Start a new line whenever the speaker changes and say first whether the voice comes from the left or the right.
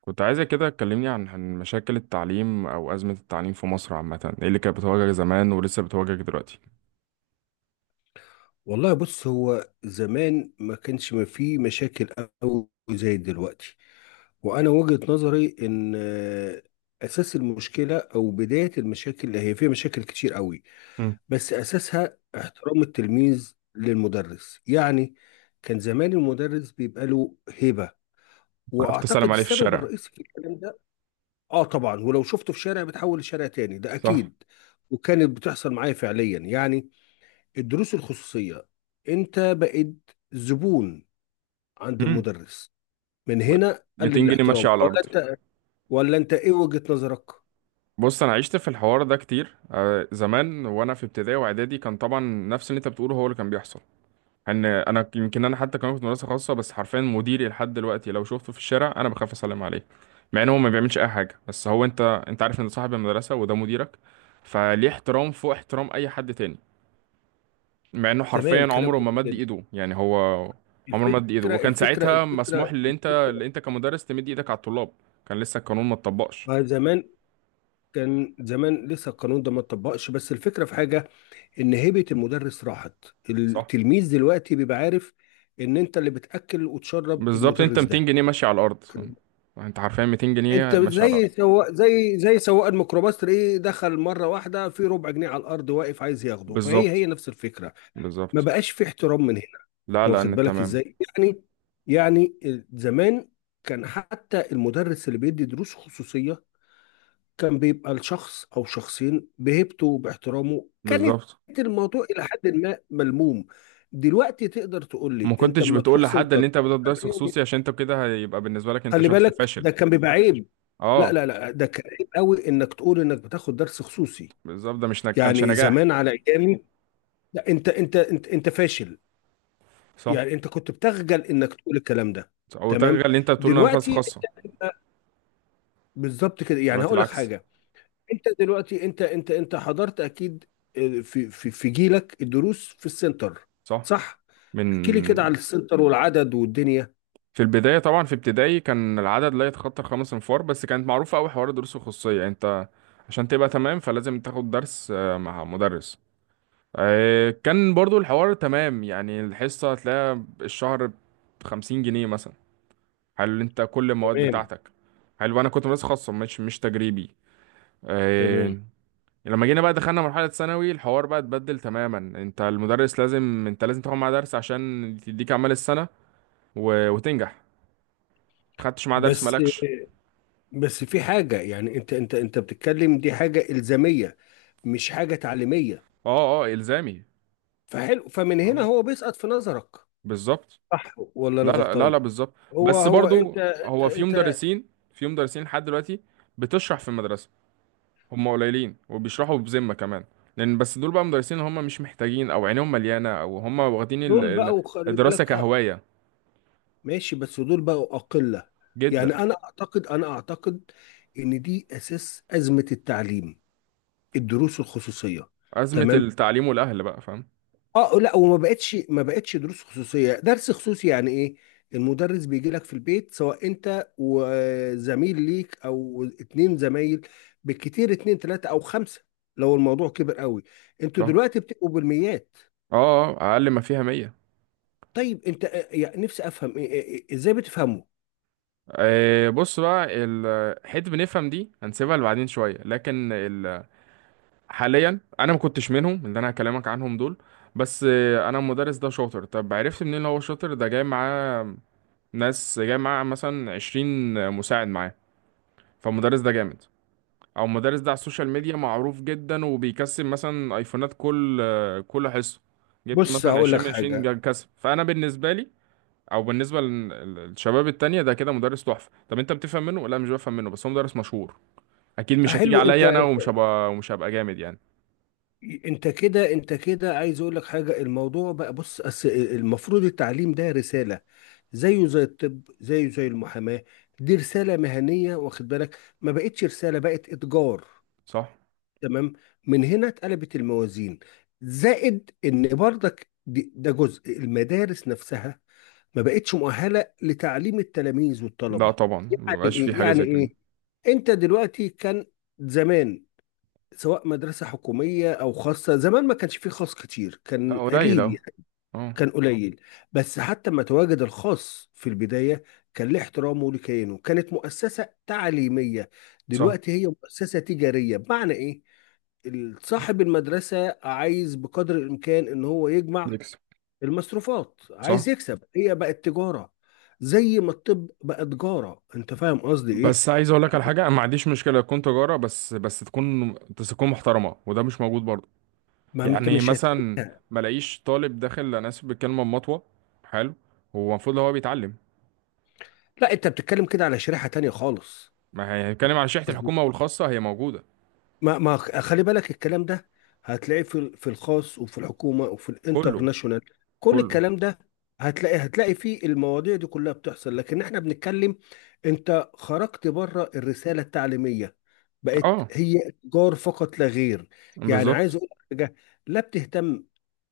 right: كنت عايزة كده تكلمني عن مشاكل التعليم أو أزمة التعليم في مصر عامة، إيه اللي كانت بتواجهك زمان ولسه بتواجهك دلوقتي؟
left: والله بص هو زمان ما كانش ما فيه مشاكل قوي زي دلوقتي. وانا وجهة نظري ان اساس المشكلة او بداية المشاكل، هي فيها مشاكل كتير قوي،
right: مم.
left: بس اساسها احترام التلميذ للمدرس. يعني كان زمان المدرس بيبقى له هيبة،
right: عرفت
left: واعتقد
right: تسلم عليه في
left: السبب
right: الشارع؟
left: الرئيسي في الكلام ده. اه طبعا، ولو شفته في شارع بتحول لشارع تاني، ده
right: صح.
left: اكيد. وكانت بتحصل معايا فعليا، يعني الدروس الخصوصية انت بقيت زبون عند
right: مم.
left: المدرس. من هنا قل
right: 200 جنيه
left: الاحترام.
right: ماشية على
left: ولا
right: الأرض.
left: انت ولا انت ايه وجهة نظرك؟
right: بص، أنا عشت في الحوار ده كتير، زمان وأنا في ابتدائي وإعدادي، كان طبعا نفس اللي أنت بتقوله هو اللي كان بيحصل. إن أنا يمكن أنا حتى كمان كنت مدرسة خاصة، بس حرفيا مديري لحد دلوقتي لو شفته في الشارع أنا بخاف أسلم عليه، مع إن هو ما بيعملش أي حاجة، بس هو أنت عارف إن ده صاحب المدرسة وده مديرك، فليه احترام فوق احترام أي حد تاني، مع انه حرفيا
left: تمام، كلام
right: عمره ما
left: جميل
right: مد
left: جدا.
right: ايده، يعني هو عمره
left: الفكرة
right: ما مد ايده، وكان
left: الفكرة
right: ساعتها مسموح
left: الفكرة
right: اللي انت
left: الفكرة
right: اللي انت كمدرس تمد ايدك على الطلاب، كان لسه القانون ما اتطبقش.
left: ما زمان، كان زمان لسه القانون ده ما اتطبقش، بس الفكرة في حاجة، ان هيبة المدرس راحت.
right: صح.
left: التلميذ دلوقتي بيبقى عارف ان انت اللي بتأكل وتشرب
right: بالظبط، انت
left: المدرس
right: 200
left: ده.
right: جنيه ماشي على الارض، انت حرفيا 200 جنيه
left: انت
right: ماشي على الارض.
left: زي سواق، زي سواق الميكروباص، تلاقيه دخل مره واحده في ربع جنيه على الارض، واقف عايز ياخده. فهي
right: بالظبط.
left: هي نفس الفكره. ما
right: بالظبط.
left: بقاش في احترام من هنا.
right: لا لا،
left: واخد
right: ان
left: بالك
right: تمام.
left: ازاي؟ يعني يعني زمان، كان حتى المدرس اللي بيدي دروس خصوصيه، كان بيبقى الشخص او شخصين بهيبته وباحترامه، كانت
right: بالظبط.
left: الموضوع الى حد ما ملموم. دلوقتي تقدر تقول لي
right: ما
left: انت
right: كنتش
left: لما
right: بتقول
left: تروح
right: لحد
left: سنتر،
right: ان انت بدأت درس خصوصي، عشان انت كده هيبقى بالنسبه لك انت
left: خلي
right: شخص
left: بالك
right: فاشل.
left: ده كان بيبقى عيب. لا
right: اه،
left: لا لا، ده كان عيب قوي انك تقول انك بتاخد درس خصوصي.
right: بالظبط، ده مش كانش
left: يعني
right: نجاح.
left: زمان على ايامي، لا انت فاشل.
right: صح.
left: يعني انت كنت بتخجل انك تقول الكلام ده.
right: او
left: تمام.
right: تغير اللي انت بتقول انا مدرسه
left: دلوقتي
right: خاصه.
left: انت بالظبط كده. يعني
right: دلوقتي
left: هقول لك
right: العكس.
left: حاجه، انت دلوقتي انت حضرت اكيد في جيلك الدروس في السنتر،
right: صح.
left: صح؟
right: من
left: احكي لي كده على السنتر والعدد والدنيا.
right: في البداية طبعا في ابتدائي كان العدد لا يتخطى الخمس انفار، بس كانت معروفة أوي حوار الدروس الخصوصية، يعني انت عشان تبقى تمام فلازم تاخد درس مع مدرس. كان برضو الحوار تمام، يعني الحصة هتلاقيها الشهر بخمسين جنيه مثلا. حلو، انت كل المواد
left: تمام.
right: بتاعتك. حلو، انا كنت مدرسة خاصة، مش تجريبي.
left: تمام.
right: آه، لما جينا بقى دخلنا مرحلة ثانوي الحوار بقى اتبدل تماما، انت المدرس لازم انت لازم تاخد معاه درس عشان تديك اعمال السنة وتنجح، خدتش معاه درس
left: بس
right: مالكش.
left: بس في حاجة، يعني انت بتتكلم دي حاجة إلزامية، مش حاجة تعليمية.
right: اه اه، الزامي.
left: فحلو، فمن هنا
right: اه،
left: هو بيسقط في نظرك.
right: بالظبط.
left: صح ولا
right: لا
left: انا
right: لا لا
left: غلطان؟
right: لا، بالظبط.
left: هو
right: بس
left: هو
right: برضو،
left: انت
right: هو في
left: انت انت
right: مدرسين في مدرسين لحد دلوقتي بتشرح في المدرسه، هم قليلين وبيشرحوا بذمه كمان، لان بس دول بقى مدرسين هم مش محتاجين او عينيهم مليانه او هم واخدين
left: دول بقوا، خلي
right: الدراسه
left: بالك، اه
right: كهوايه،
left: ماشي، بس دول بقوا أقلة.
right: جدا.
left: يعني انا اعتقد ان دي اساس أزمة التعليم، الدروس الخصوصية.
right: ازمه
left: تمام.
right: التعليم والاهل بقى فاهم.
left: اه لا، وما بقتش ما بقتش دروس خصوصيه. درس خصوصي يعني ايه؟ المدرس بيجي لك في البيت، سواء انت وزميل ليك او اتنين زمايل، بالكتير اتنين تلاته او خمسه، لو الموضوع كبر قوي. انتوا
right: صح.
left: دلوقتي بتبقوا بالميات.
right: اه اه، اقل ما فيها 100.
left: طيب انت يعني نفسي افهم ازاي بتفهموا؟
right: بص بقى، حته بنفهم دي هنسيبها لبعدين شويه، لكن حاليا انا ما كنتش منهم، اللي انا هكلمك عنهم دول بس انا المدرس ده شاطر، طب عرفت منين إن هو شاطر؟ ده جاي معاه ناس جاي معاه مثلا 20 مساعد معاه، فالمدرس ده جامد، او المدرس ده على السوشيال ميديا معروف جدا وبيكسب مثلا ايفونات كل كل حصه، جبت
left: بص
right: مثلا
left: هقول
right: 20
left: لك
right: من 20،
left: حاجه.
right: كسب، فانا بالنسبه لي او بالنسبه للشباب التانية ده كده مدرس تحفه. طب انت بتفهم منه؟ لا مش بفهم منه، بس هو مدرس مشهور، اكيد مش هتيجي
left: حلو، انت
right: عليا انا ومش هبقى جامد يعني.
left: انت كده، عايز اقول لك حاجه. الموضوع بقى بص، المفروض التعليم ده رساله، زيه زي الطب، زيه زي المحاماه. دي رساله مهنيه، واخد بالك؟ ما بقتش رساله، بقت اتجار.
right: صح.
left: تمام. من هنا اتقلبت الموازين. زائد ان برضك ده جزء. المدارس نفسها ما بقتش مؤهله لتعليم التلاميذ
right: لا
left: والطلبه.
right: طبعا،
left: يعني
right: مبقاش في
left: ايه
right: حاجة
left: يعني
right: زي كده.
left: ايه انت دلوقتي، كان زمان سواء مدرسة حكومية أو خاصة، زمان ما كانش فيه خاص كتير،
right: لا
left: كان
right: قليل
left: قليل
right: أوي.
left: يعني.
right: اه.
left: كان قليل. بس حتى ما تواجد الخاص في البداية، كان له احترامه ولكيانه، كانت مؤسسة تعليمية.
right: صح.
left: دلوقتي هي مؤسسة تجارية، بمعنى إيه؟ صاحب المدرسة عايز بقدر الإمكان إن هو يجمع
right: يكسب.
left: المصروفات،
right: صح.
left: عايز يكسب. هي بقت تجارة، زي ما الطب بقى تجارة. أنت فاهم قصدي إيه؟
right: بس عايز اقول لك على حاجه، انا ما عنديش مشكله تكون تجاره، بس تكون تكون محترمه، وده مش موجود برضه.
left: ما أنت
right: يعني
left: مش
right: مثلا
left: هتلاقيها.
right: ما الاقيش طالب داخل، انا اسف بالكلمه، مطوه. حلو. هو المفروض هو بيتعلم.
left: لا، أنت بتتكلم كده على شريحة تانية خالص.
right: ما هنتكلم عن شحت، الحكومه والخاصه هي موجوده.
left: ما خلي بالك الكلام ده هتلاقيه في في الخاص وفي الحكومه وفي
right: كله.
left: الانترناشونال. كل
right: كله.
left: الكلام ده، هتلاقي فيه المواضيع دي كلها بتحصل. لكن احنا بنتكلم، انت خرجت بره الرساله التعليميه، بقت
right: اه،
left: هي تجار فقط لا غير. يعني
right: بالظبط.
left: عايز اقول لك حاجه، لا بتهتم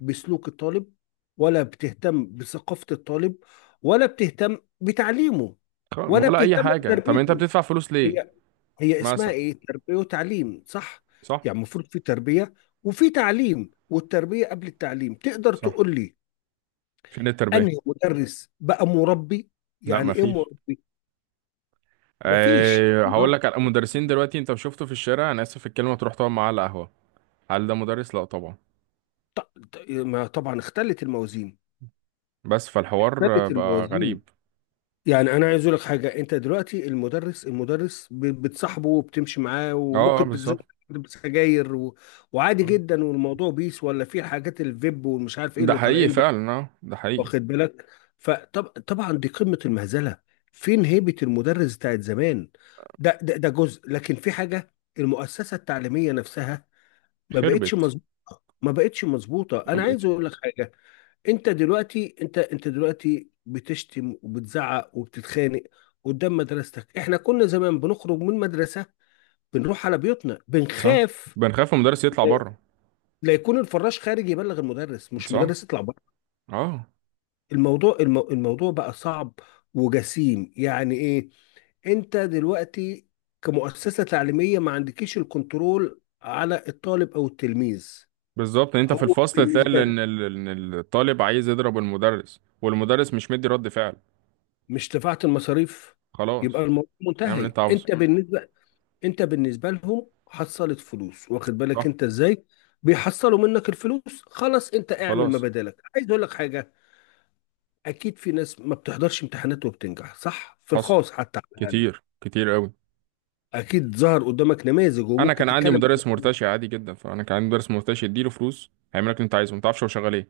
left: بسلوك الطالب، ولا بتهتم بثقافه الطالب، ولا بتهتم بتعليمه، ولا
right: ولا اي
left: بتهتم
right: حاجه، طب انت
left: بتربيته.
right: بتدفع فلوس ليه؟
left: هي هي اسمها
right: مثلا.
left: ايه؟ تربية وتعليم، صح؟
right: صح.
left: يعني المفروض في تربية وفي تعليم، والتربية قبل التعليم. تقدر
right: صح.
left: تقول لي
right: فين التربيه؟
left: انهي مدرس بقى مربي؟
right: لا
left: يعني
right: ما
left: ايه
right: فيش.
left: مربي؟ مفيش
right: أه، هقول لك على
left: مربي.
right: المدرسين دلوقتي، انت شفته في الشارع، انا اسف في الكلمه، تروح تقعد معاه على قهوه، هل ده مدرس؟ لا طبعا.
left: ما طبعا اختلت الموازين.
right: بس فالحوار
left: اختلت
right: بقى
left: الموازين.
right: غريب.
left: يعني انا عايز اقول لك حاجة، انت دلوقتي المدرس بتصاحبه وبتمشي معاه،
right: اه،
left: وممكن بتزود
right: بالظبط.
left: بسجاير و... وعادي
right: آه.
left: جدا، والموضوع بيس، ولا في حاجات الفيب والمش عارف ايه
right: ده
left: اللي
right: حقيقي
left: طالعين،
right: فعلا، اه، ده حقيقي.
left: واخد بالك؟ فطبعا دي قمة المهزلة. فين هيبة المدرس بتاعت زمان؟ ده جزء، لكن في حاجة، المؤسسة التعليمية نفسها ما بقتش
right: خربت.
left: مظبوط. ما بقتش مظبوطة.
right: ما
left: انا عايز
right: بقتش.
left: اقول لك حاجة، انت دلوقتي، انت دلوقتي بتشتم وبتزعق وبتتخانق قدام مدرستك. احنا كنا زمان بنخرج من مدرسة، بنروح على بيوتنا
right: صح.
left: بنخاف
right: بنخاف من المدرس يطلع بره.
left: لا يكون الفراش خارج يبلغ المدرس، مش
right: صح.
left: مدرس يطلع بره.
right: اه.
left: الموضوع الموضوع بقى صعب وجسيم. يعني ايه؟ انت دلوقتي كمؤسسة تعليمية ما عندكيش الكنترول على الطالب او التلميذ.
right: بالظبط، انت في
left: هو
right: الفصل تلاقي ال-
left: بالنسبة لك،
right: ان ال- ان الطالب عايز يضرب المدرس والمدرس مش مدي رد فعل.
left: مش دفعت المصاريف، يبقى
right: خلاص.
left: الموضوع
right: اعمل اللي
left: منتهي.
right: انت عاوزه.
left: انت بالنسبة، انت بالنسبة لهم حصلت فلوس، واخد بالك
right: صح.
left: انت ازاي بيحصلوا منك الفلوس؟ خلاص، انت اعمل ما
right: خلاص.
left: بدالك. عايز اقول لك حاجة، اكيد في ناس ما بتحضرش امتحانات وبتنجح، صح، في
right: حصل،
left: الخاص حتى على الاقل.
right: كتير كتير قوي.
left: اكيد ظهر قدامك نماذج
right: انا
left: وممكن
right: كان عندي
left: تتكلم.
right: مدرس مرتشي عادي جدا، فانا كان عندي مدرس مرتشي اديله فلوس هيعمل لك اللي انت عايزه، ما تعرفش هو شغال ايه،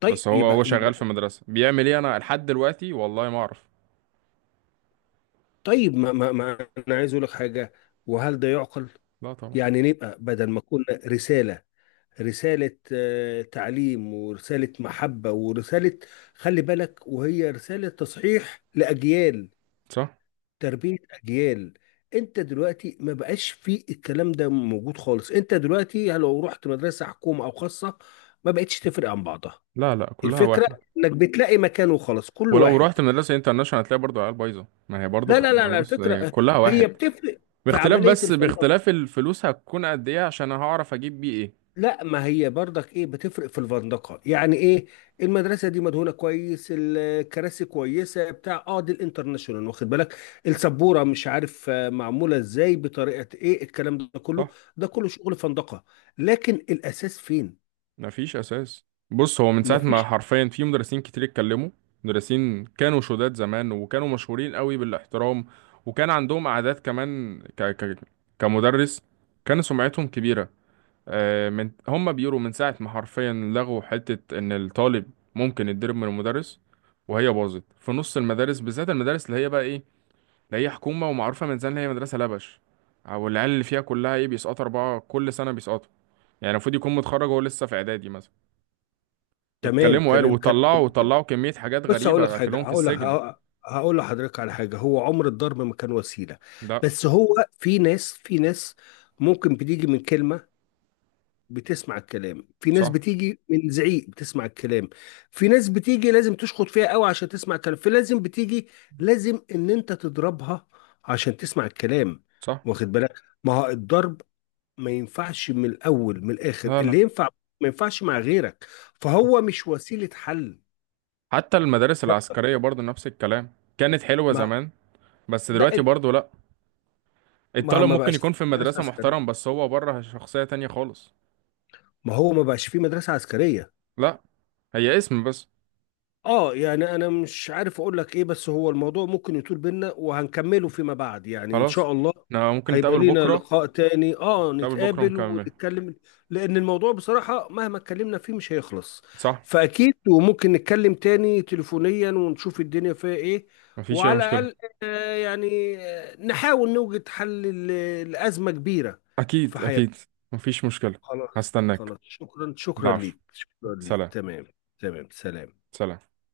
left: طيب
right: بس هو
left: يبقى
right: شغال في
left: يبقى
right: مدرسه بيعمل ايه انا لحد دلوقتي والله ما اعرف.
left: طيب، ما انا عايز اقول لك حاجه، وهل ده يعقل؟
right: لا طبعا.
left: يعني نبقى بدل ما كنا رساله، رساله تعليم، ورساله محبه، ورساله، خلي بالك، وهي رساله تصحيح لاجيال،
right: صح.
left: تربيه اجيال. انت دلوقتي ما بقاش في الكلام ده موجود خالص. انت دلوقتي لو رحت مدرسه حكومه او خاصه، ما بقتش تفرق عن بعضها.
right: لا لا، كلها
left: الفكره
right: واحد.
left: انك بتلاقي مكان وخلاص، كل
right: ولو
left: واحد.
right: رحت مدرسه انترناشونال هتلاقي برضه عيال بايظه، ما هي برضه
left: لا لا لا
right: ما
left: لا،
right: بص
left: الفكرة
right: إيه، كلها
left: هي
right: واحد،
left: بتفرق في
right: باختلاف،
left: عملية
right: بس
left: الفندقة.
right: باختلاف الفلوس هتكون قد ايه عشان هعرف اجيب بيه ايه.
left: لا، ما هي برضك ايه بتفرق في الفندقة؟ يعني ايه؟ المدرسة دي مدهونة كويس، الكراسي كويسة بتاع اه، دي الانترناشونال، واخد بالك؟ السبورة مش عارف معمولة ازاي، بطريقة ايه، الكلام ده كله
right: صح.
left: ده كله شغل فندقة. لكن الاساس فين؟
right: مفيش اساس. بص، هو من ساعه ما
left: مفيش.
right: حرفيا في مدرسين كتير اتكلموا، مدرسين كانوا شداد زمان وكانوا مشهورين قوي بالاحترام، وكان عندهم اعداد كمان كمدرس، كان سمعتهم كبيره. من هم بيقولوا من ساعه ما حرفيا لغوا حته ان الطالب ممكن يتضرب من المدرس، وهي باظت في نص المدارس، بالذات المدارس اللي هي بقى ايه، اللي هي حكومه ومعروفه من زمان، اللي هي مدرسه لبش، او العيال اللي فيها كلها ايه بيسقطوا اربعه كل سنه بيسقطوا، يعني المفروض يكون متخرج وهو لسه في اعدادي مثلا.
left: تمام،
right: اتكلموا قالوا
left: تمام، كلام
right: وطلعوا
left: جميل جدا.
right: كمية حاجات
left: بس هقول لك
right: غريبة،
left: حاجة،
right: أكلهم في
left: هقول
right: السجن.
left: ه- هقول لحضرتك على حاجة، هو عمر الضرب ما كان وسيلة،
right: ده.
left: بس هو في ناس، في ناس ممكن بتيجي من كلمة، بتسمع الكلام. في ناس
right: صح.
left: بتيجي من زعيق، بتسمع الكلام. في ناس بتيجي لازم تشخط فيها قوي عشان تسمع الكلام. في لازم بتيجي لازم ان انت تضربها عشان تسمع الكلام،
right: صح.
left: واخد بالك؟ ما هو الضرب ما ينفعش من الاول. من الاخر
right: لا لا.
left: اللي ينفع ما ينفعش مع غيرك،
right: صح.
left: فهو مش وسيلة حل.
right: حتى المدارس العسكرية برضو نفس الكلام، كانت حلوة
left: ما
right: زمان، بس
left: ده،
right: دلوقتي برضو لا.
left: ما
right: الطالب
left: ما
right: ممكن
left: بقاش في
right: يكون في
left: مدرسة
right: المدرسة محترم،
left: عسكرية.
right: بس هو بره شخصية تانية خالص.
left: ما هو ما بقاش في مدرسة عسكرية.
right: لا. هي اسم بس.
left: اه يعني انا مش عارف اقول لك ايه، بس هو الموضوع ممكن يطول بينا، وهنكمله فيما بعد يعني ان
right: خلاص.
left: شاء الله.
right: احنا ممكن
left: هيبقى
right: نتقابل
left: لينا
right: بكرة.
left: لقاء تاني، اه
right: نتقابل بكرة
left: نتقابل
right: ونكمل.
left: ونتكلم، لان الموضوع بصراحة مهما اتكلمنا فيه مش هيخلص.
right: صح.
left: فاكيد وممكن نتكلم تاني تليفونيا، ونشوف الدنيا فيها ايه.
right: مفيش أي
left: وعلى
right: مشكلة.
left: الاقل، آه يعني نحاول نوجد حل لأزمة كبيرة في
right: أكيد أكيد.
left: حياتنا.
right: مفيش مشكلة.
left: خلاص.
right: هستناك.
left: خلاص، شكرا، شكرا
right: ضعف.
left: ليك شكرا ليك
right: سلام.
left: تمام. تمام، سلام.
right: سلام.